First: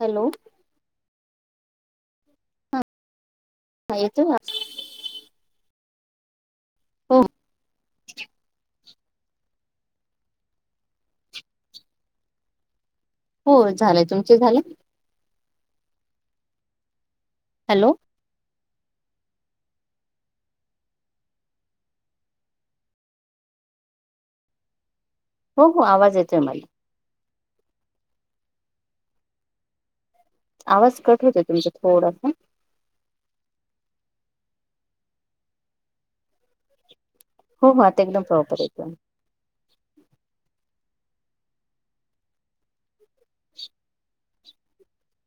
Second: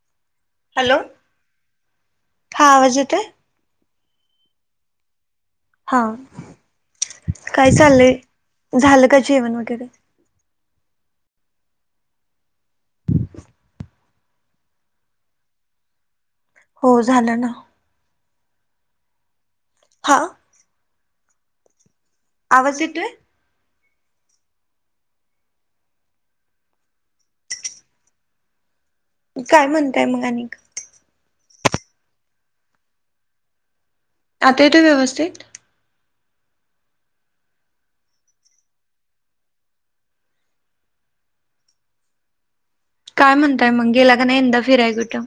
Hello. Hello हा आवाज येतोय? हा येतो ना. हा हो काय चाललंय झालं का जेवण वगैरे? हो झालंय तुमच झाल? हो झालं ना. हॅलो. हा. आवाज येतोय? हो हो आवाज येतोय मला. काय म्हणताय मग आणिक. आवाज कट होतोय तुमचा थोडासा. आता येतोय व्यवस्थित? हो हो, आता एकदम प्रॉपर येतोय. काय म्हणताय मग गेला का नाही यंदा फिराय कुठं?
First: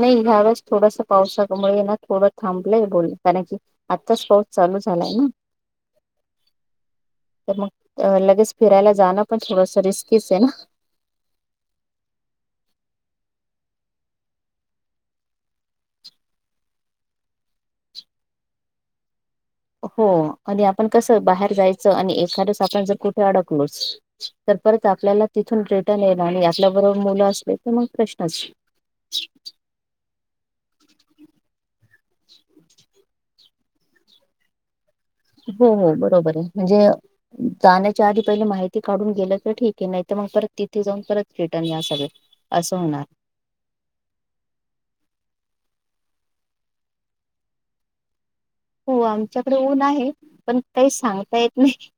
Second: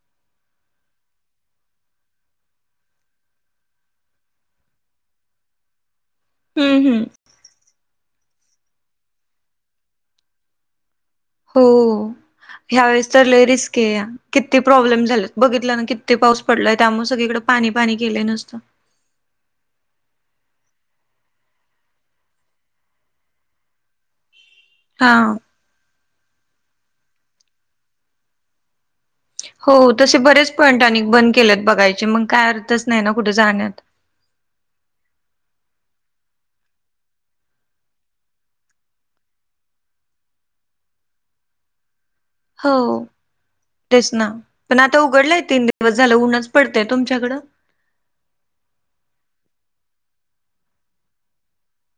नाही ह्या वेळेस थोडसा पावसामुळे ना थोडं थांबलंय बोल कारण की. आताच पाउस चालू झालाय ना? हम्म हम्म. तर मग लगेच फिरायला जाणं पण थोडस रिस्कीच आहे ना. हो ह्यावेेळेस तर लय रिस्की आहे. किती प्रॉब्लेम झालेत बघितलं ना, किती पाऊस पडलाय त्यामुळें सगळीकडे पाणी पाणी केलं नुसतं. हो आणि आपण कसं बाहेर जायचं आणि एखादच आपण जर कुठे अडकलोच तर परत हा आपल्याला तिथून रिटर्न येणार, आणि आपल्या बरोबर मुलं असले तर मग प्रश्नचं. हो तसे बरेच पॉईंट आणि बंद केलेत बघायचे मंग काय अर्थच नाही ना कुठे जाण्यात. हो हो बरोबर आहे म्हणजे जाण्याच्या आधी पहिले माहिती काढून गेलं तर ठीक आहे नाही तर मग परत तिथे जाऊन परत रिटर्न या सगळं. हो तेच ना, पण आता उघडलंय तीन दिवस झालं ऊनच पडतेय तुमच्याकडं. हो आमच्याकडे ऊन आहे पण काही सांगता येत नाही.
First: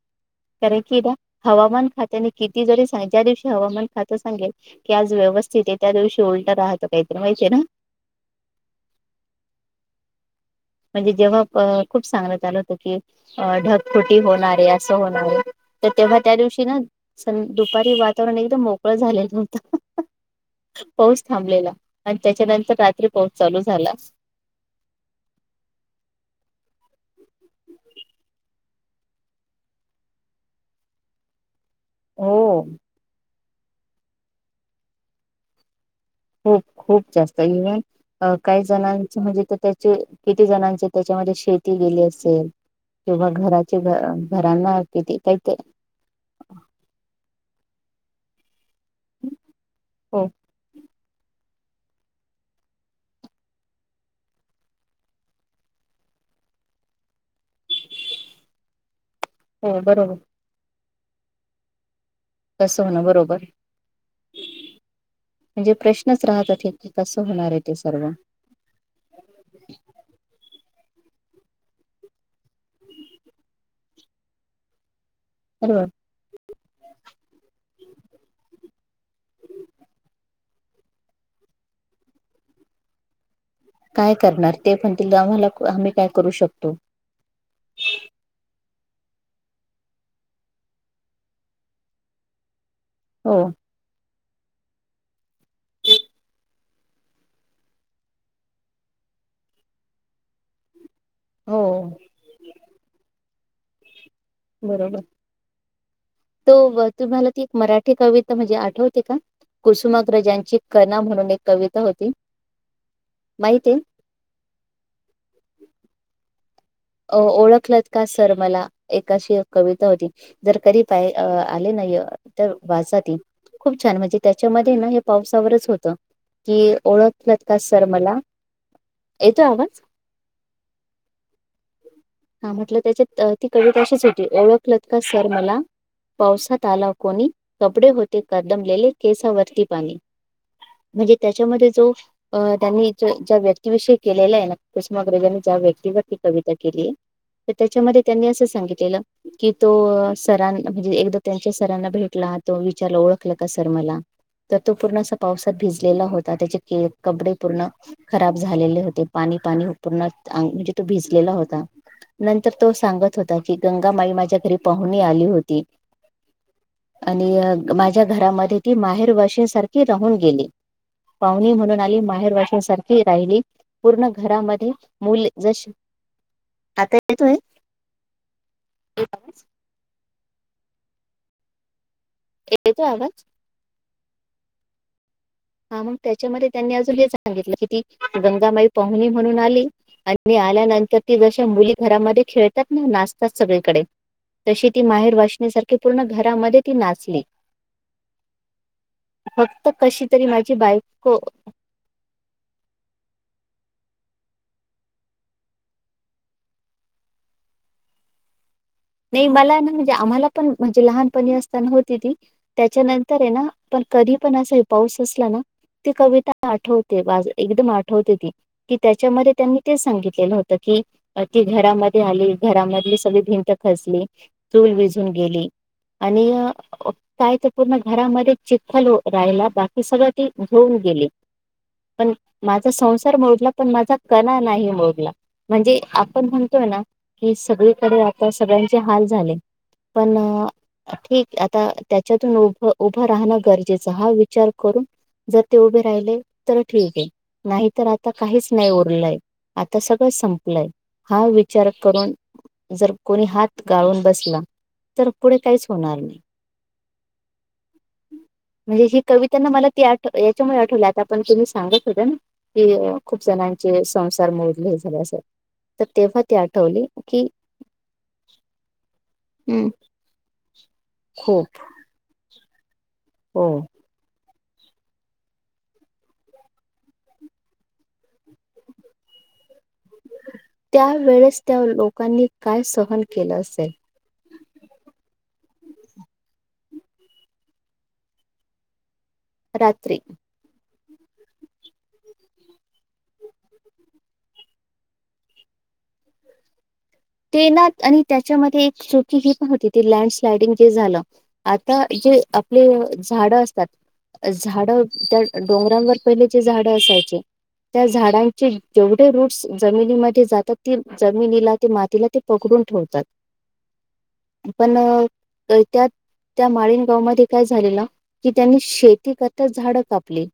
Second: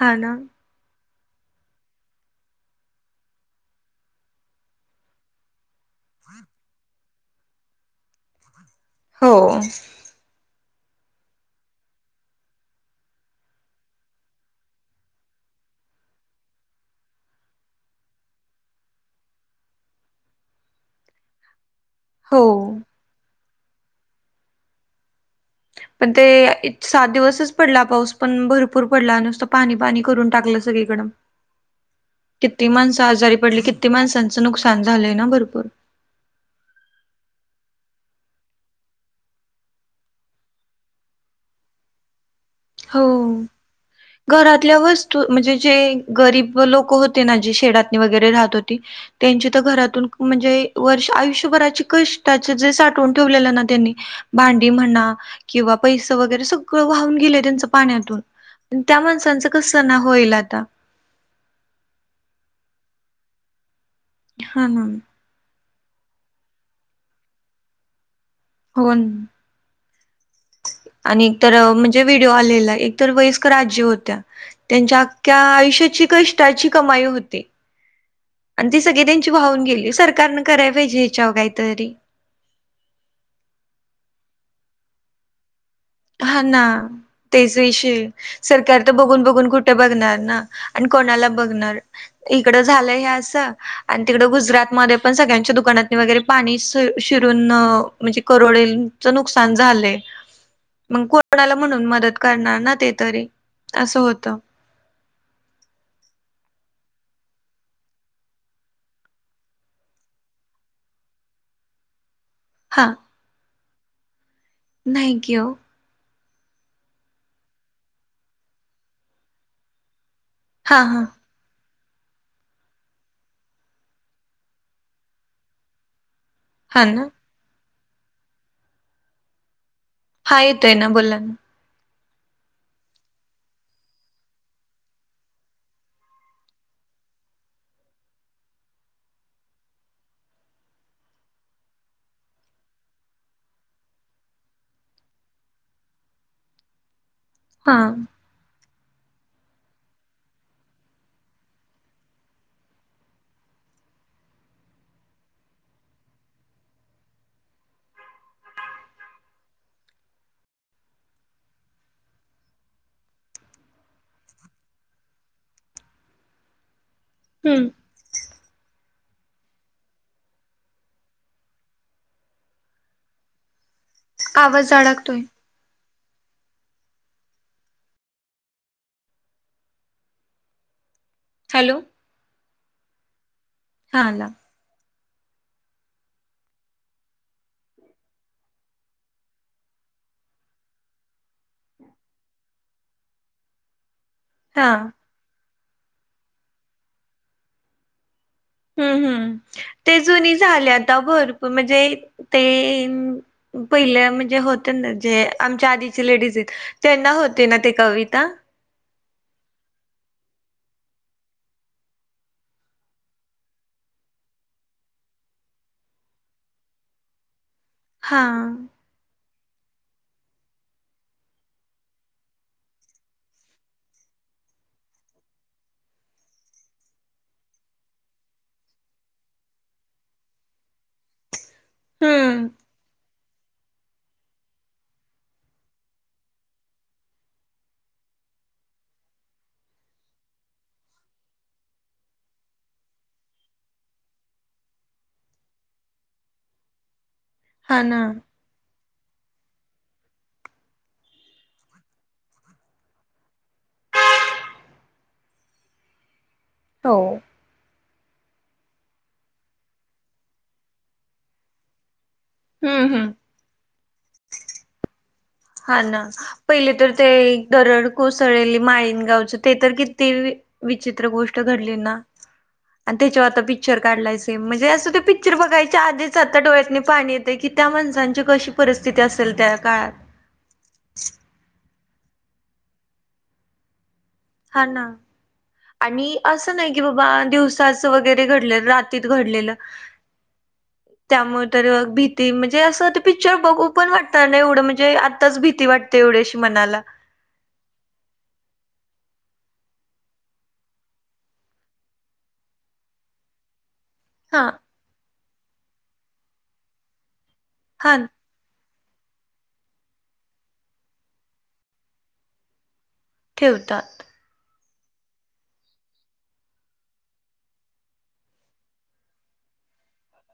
हा ना. कारण कीदा हवामान खात्याने किती जरी सां, ज्या दिवशी हवामान खातं सांगेल. की आज व्यवस्थित आहे, त्या दिवशी उलटं राहतं काहीतरी माहितीय ना. हो. म्हणजे जेव्हा प खूप सांगलं चालवतो की. अ ढगफुटी होणारे असं होणार आहे, तर तेव्हा त्या दिवशी ना. सन दुपारी वातावरण एकदम मोकळं झालेलं होता पाऊस थांबलेला. आणि हो त्याच्यानंतर रात्री पाऊस चालू झाला. पण ते सात दिवसच पडला पाऊस, पण भरपूर पडला नुसतं पाणी पाणी करून टाकलं सगळी. गडम हो किती माणसं आजारी पडली किती माणसांचं नुकसान झालंय ना भरपूर. खूप खूप जास्त घेऊ यान. अ काही जणांच म्हणजे तर त्याचे किती जणांचे त्याच्यामध्ये शेती गेली असेल. हो किंवा घराचे, घरातल्या घरांना किती वस्तू काही म्हणजे ते. जे गरीब लोकं होती ना जे शेडातनी वगैरे राहतं होती. त्यांची तर घरातून हो म्हणजे, वर्ष आयुष्यभराची कष्टाचे जे, साठवून ठेवलेलं ना त्यांनी. भांडी म्हणा किंवा पैस वगैरे सगळं वाहून गेले. त्यांचा पाण्यातून त्या माणसांच हो कसं ना बरोबर होईल आता. कसं होणं बरोबर. हा ना. म्हणजे प्रश्नच राहतात हे की कसं होणार आहे ते सर्व. कोण. आणि एक तर म्हणजे व्हिडिओ आलेला, एक तर वयस्कर आजी होत्या त्यांच्या अ त्या बरोबर आयुष्याची कष्टाची कमाई होती. आणि ती सगळी त्यांची वाहून गेली, सरकारनं करायला पाहिजे हेच्यावर काहीतरी. काय करणार ते पण, तिला आम्हाला आम्ही. काय करू हां ना. शकतो तेच विषय सरकार तर, बघून बघून कुठे बघणार ना आणि कोणाला बघणार. इकडं झालं हे हो असं. आणि तिकडं गुजरातमध्ये पण सगळ्यांच्या, दुकानातनी वगैरे पाणी शिरून म्हणजे करोडेल. चा नुकसान झालंय. मग कोणाला हो म्हणून मदत करणार ना, ते तरी असं होतं. बरोबर तो तुम्हाला, ती एक मराठी कविता म्हणजे आठवते का. कुसुमागक्रजांची कना म्हणून एक कविता होती. हां. माहिती नाही की ओ. अ ओळखलत का सर मला एका अशी कविता होती. जर हा कधी, हा पाय आले ना य. तर वाचात खूप छान म्हणजे, त्याच्यामध्ये ना हे पावसावरच होत की हा ओळख. ना ओळखलं का सर मला, येतो आवाज. हा येतोय ना, बोला ना. हा म्हटलं त्याच्यात ती कवी तशीच होती. ओळखलत का सर मला? पावसात आला कोणी कपडे होते कदमलेले केसावरती पाणी. म्हणजे त्याच्यामध्ये जो अं त्यांनी ज्या व्यक्तीविषयी केलेल्या आहे ना कुसमाग्रजांनी ज्या व्यक्तीवरती कवि त केली, तर हा त्याच्यामध्ये त्यांनी असं सांगितलेलं. कि तो सरां म्हणजे एकदा त्यांच्या सरांना भेटला, तो विचारला ओळखलं का सर मला? तर तो पूर्ण असा पावसात भिजलेला होता. त्याचे के कपडे पूर्ण खराब झालेले होते. पाणी पाणी पूर्ण अंग म्हणजे तो भिजलेला होता. नंतर तो सांगत होता की, गंगामाई माझ्या घरी पाहुन आली होती. आणि हम्म अ माझ्या घरामध्ये ती माहेरवाशीन सारखी राहून गेली. पाहुणी म्हणून आली आणि माहेर वाशनीसारखी राहिली. पूर्ण घरामध्ये आवाज अडकतोय मुल जशी आता येतोय. हॅलो. येतोय आवाज? आला. हा मग त्याच्यामध्ये त्यांनी अजून हे सांगितलं की ती गंगामाई पाहुणी म्हणून आली. आणि आल्यानंतर ती जश्या मुली घरामध्ये खेळतात ना, नाचतात सगळीकडे. तशी हा ती माहेरवाशनी सारखी पूर्ण घरामध्ये ती नाचली. हम्म हम्म. फक्त ते कशी तरी जुनी माझी झाले आता बायको भरपूर म्हणजे ते पहिलं म्हणजे होत ना जे आमच्या आधीचे लेडीज आहेत त्यांना होते ना ते कविता. नाही मला ना म्हणजे आम्हाला पण म्हणजे लहानपणी असताना होती ती. त्याच्यानंतर आहे ना, पण कधी पण असा पाऊस असला ना ती कविता आठवते बाज एकदम आठवते हा ती. त्याच्यामध्ये त्यांनी ते सांगितलेलं होत की, ती घरामध्ये आली. घरामधली सगळी भिंत खसली चूल विजून गेली आणि अ काय तर पूर्ण घरामध्ये चिखल राहिला, बाकी सगळं ती धुन गेली. पण हम्म माझा संसार मोडला, पण माझा कणा नाही मोडला. म्हणजे आपण म्हणतोय ना, की सगळीकडे आता सगळ्यांचे हाल झाले. पण ठिक आहे. आता त्याच्यातून उभ उभं राहणं गरजेचं हा विचार करून जर ते उभे राहिले तर ठीक आहे, नाही हा तर ना आता काहीच नाही उरलंय, आता सगळं संपलंय हा विचार करून जर कोणी हात गाळून बसला, तर पुढे काहीच होणार नाही. हो. म्हणजे ही कविता ना मला ती आठ याच्यामुळे आठवली, आता पण तुम्ही सांगत होत्या ना की हम्म हम्म खूप जणांचे संसार मोडले झाले अस हा तर ना तेव्हा ती पहिले आठवली तर ते की दरड कोसळलेली माळीनगावच ते हं, तर किती विचित्र गोष्ट खूप घडली ना. आणि त्याच्यावर आता हो पिक्चर काढलाय सेम. म्हणजे असं ते पिक्चर बघायच्या आधीच आता डोळ्यातनी नाही पाणी येतंय, की त्या माणसांची कशी परिस्थिती असेल त्या काळात. त्यावेळेस त्या लोकांनी काय सहन केलं असेल. हा ना आणि असं नाही कि बाबा, दिवसाच वगैरे घडलं रात तिथं घडलेलं. रात्री त्यामुळे तर भीती म्हणजे असं ते पिक्चर बघू पण वाटणार नाही. एवढं म्हणजे आत्ताच भीती वाट तेवढीशी मनाला. ते ना आणि त्याच्यामध्ये एक चुकी ही पण होती, ती लँडस्लायडिंग जे झालं आता जे आपले झाडं असतात हा झाड त्या डोंगरांवर पहिले जे झाड असायचे, त्या हा झाडां चे जेवढे रूट्स जमिनीमध्ये जातात, ते जमिनीला ते मातीला ते पकडून ठेवतात. ठेवता. पण त्यात. त्या माळीन गावमध्ये काय झालेलं की त्यांनी शेती करता झाडं कापली.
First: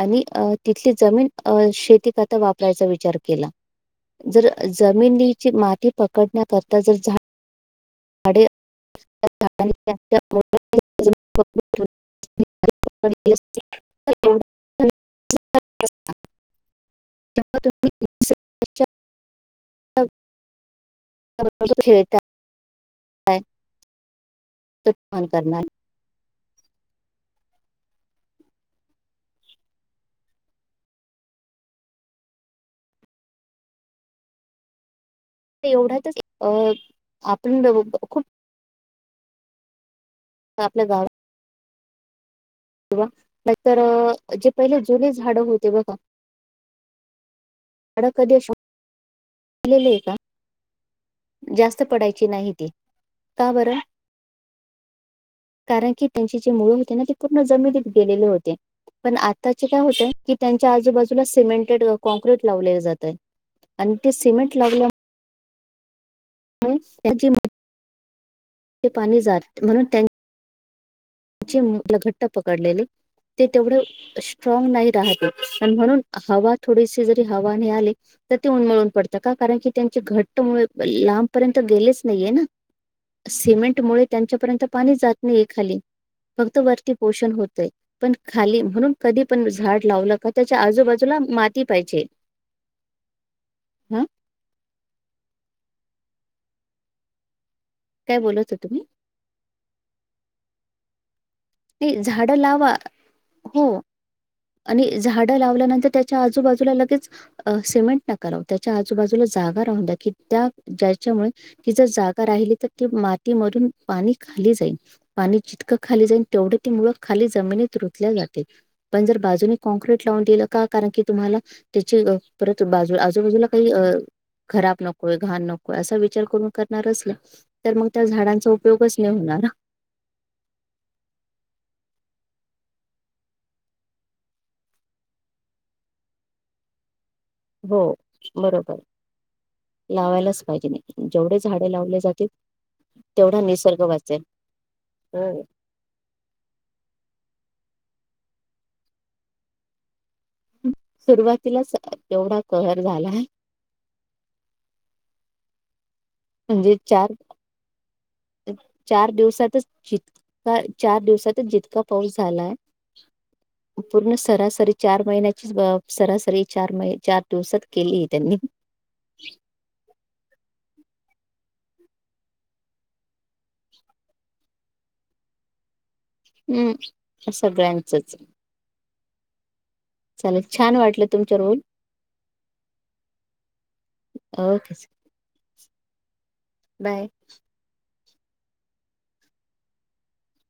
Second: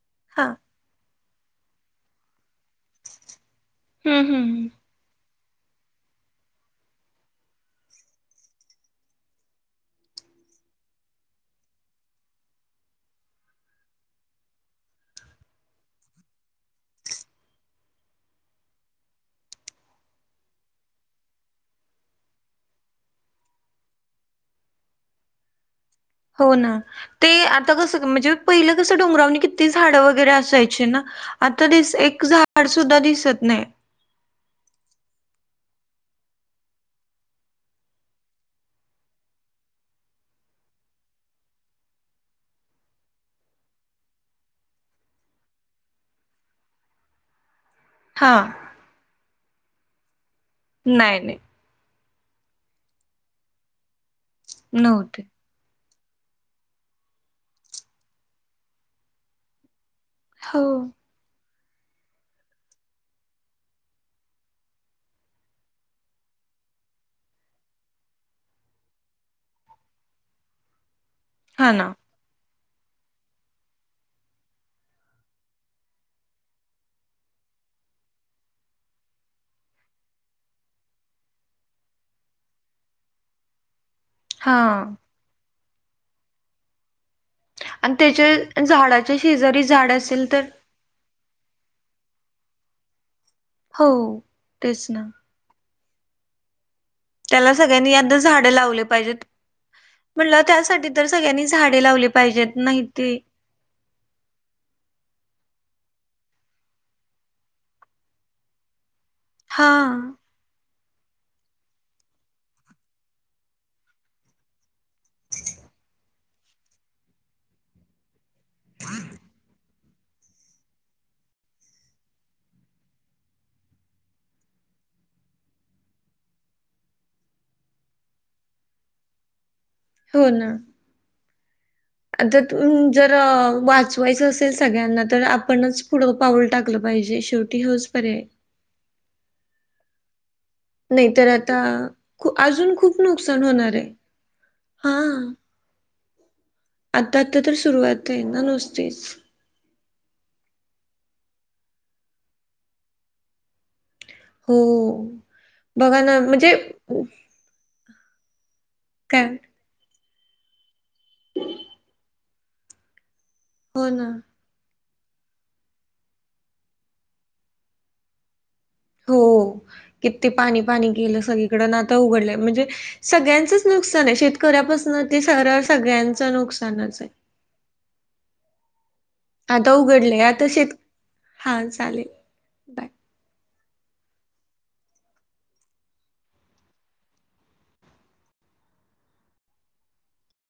आणि अ हा तिथली जमीन अ शेती करता वापरायचा विचार केला. हम्म जर हम्म जमिनीची माती पकडण्याकरता जर झा [unintelligible] [unintelligible] [unintelligible] [unintelligible] काय [unintelligible] ती फोन करणार. हो ना ते आता कसं म्हणजे पहिलं कसं डोंगरावनी किती झाडं वगैरे असायची ना. आता दिस एक झाड सुद्धा दिसत नाही. ते एवढ्याच अ आपण दोघ खूप आपल्या गा किंवा नाहीतर जे पहिले जुली झाडं होते बघा झाड हा कधीलेलं आहे का [unintelligible] नाही नाही. जास्त पडायची नाहीती का बरं? नवते कारण की त्यांची जी मुळ होते ना ते पूर्ण जमिनीत गेलेले होते पण आताचे काय होते की हो त्यांच्या आजूबाजूला सिमेंटेड कॉँक्रीट लावले जातय आणि ते सिमेंट लावल्या [unintelligible] पाणी जात म्हणून हा ना [unintelligible] घट्ट पकडलेले ते तेवढे स्ट्रांग नाही राहते आणि म्हणून हवा थोडीशी जरी हवा आली तर ते उन्मळून पडतं का कारण की त्यांचे घट्ट मुळ लांबपर्यंत गेलेच नाहीये ना. सिमेंट मुळे हा त्यांच्यापर्यंत पाणीच जात नाहीय खाली. फक्त वरती पोषण होतंय. आणि पण खाली त्याच्या म्हणून झाडाच्या कधी पण शेजारी झाड लावलं असेल का तर त्याच्या आजूबाजूला माती पाहिजे. हो हा तेच ना. त्याला सगळ्यांनी आता काय झाड बोलत हो लावले तुम्ही पाहिजेत म्हटलं त्यासाठी तर सगळ्यांनी झाडे लावली पाहिजेत नाही ते हम. आणि झाडं लावल्यानंतर त्याच्या आजूबाजूला लगेच सिमेंट टाक कराव त्याच्या आजूबाजूला जागा हा राहून द्या की त्या ज्याच्यामुळे ही जर जागा राहिली तर ती मातीमधून पाणी खाली जाईल. पाणी जितकं खाली जाईन तेवढी ती मुळ खाली जमिनीत रुतल्या जाते. आपण जर बाजूने कॉनक्रीट लावून दिलं का कारण की तुम्हाला त्याची परत बाजू आजूबाजूला काही अ खराब नकोय घाण नकोय असा विचार करून करणारच नाही तर मग त्या झाडांचा उपयोगच नाही होणार. हो ना. आता तून जर वाचवायचं असेल सगळ्यांना तर आपणच पुढं पाऊल टाकलं पाहिजे शेवट हो बरोबर लावायलाच हिजे नाही नाहीतर जेवढे आता झाडे लावले जातील खू अजून खूप तेवढे नुकसान होणार निसर्ग आहे वाचेल. हा हो [unintelligible] आता. आता तर सुरुवात आहे ना नुसतीच. सुरुवातीलाच तेवढा कहर झाला. हो बघा ना म्ह म्हणजे चार चार काय दिवसातच श ह्या चार दिवसांतच जितका पाऊस झालायं, हो ना पूर्ण सरासरी. चार महिन्याची, सरासरी चार म चार दिवसात केली तेनी. हो किती पाणी पाणी केलं सगळीकड. आता उघडलं म्हणजे, सगळ्यांचं नुकसान आहे, शेतकऱ्यापासन ते सर सगळ्यां हम्म, सगळ्यांचच. आता उघड चालेल छान वाटलं तुमच्या रोल. बाय. ओके चल बाय.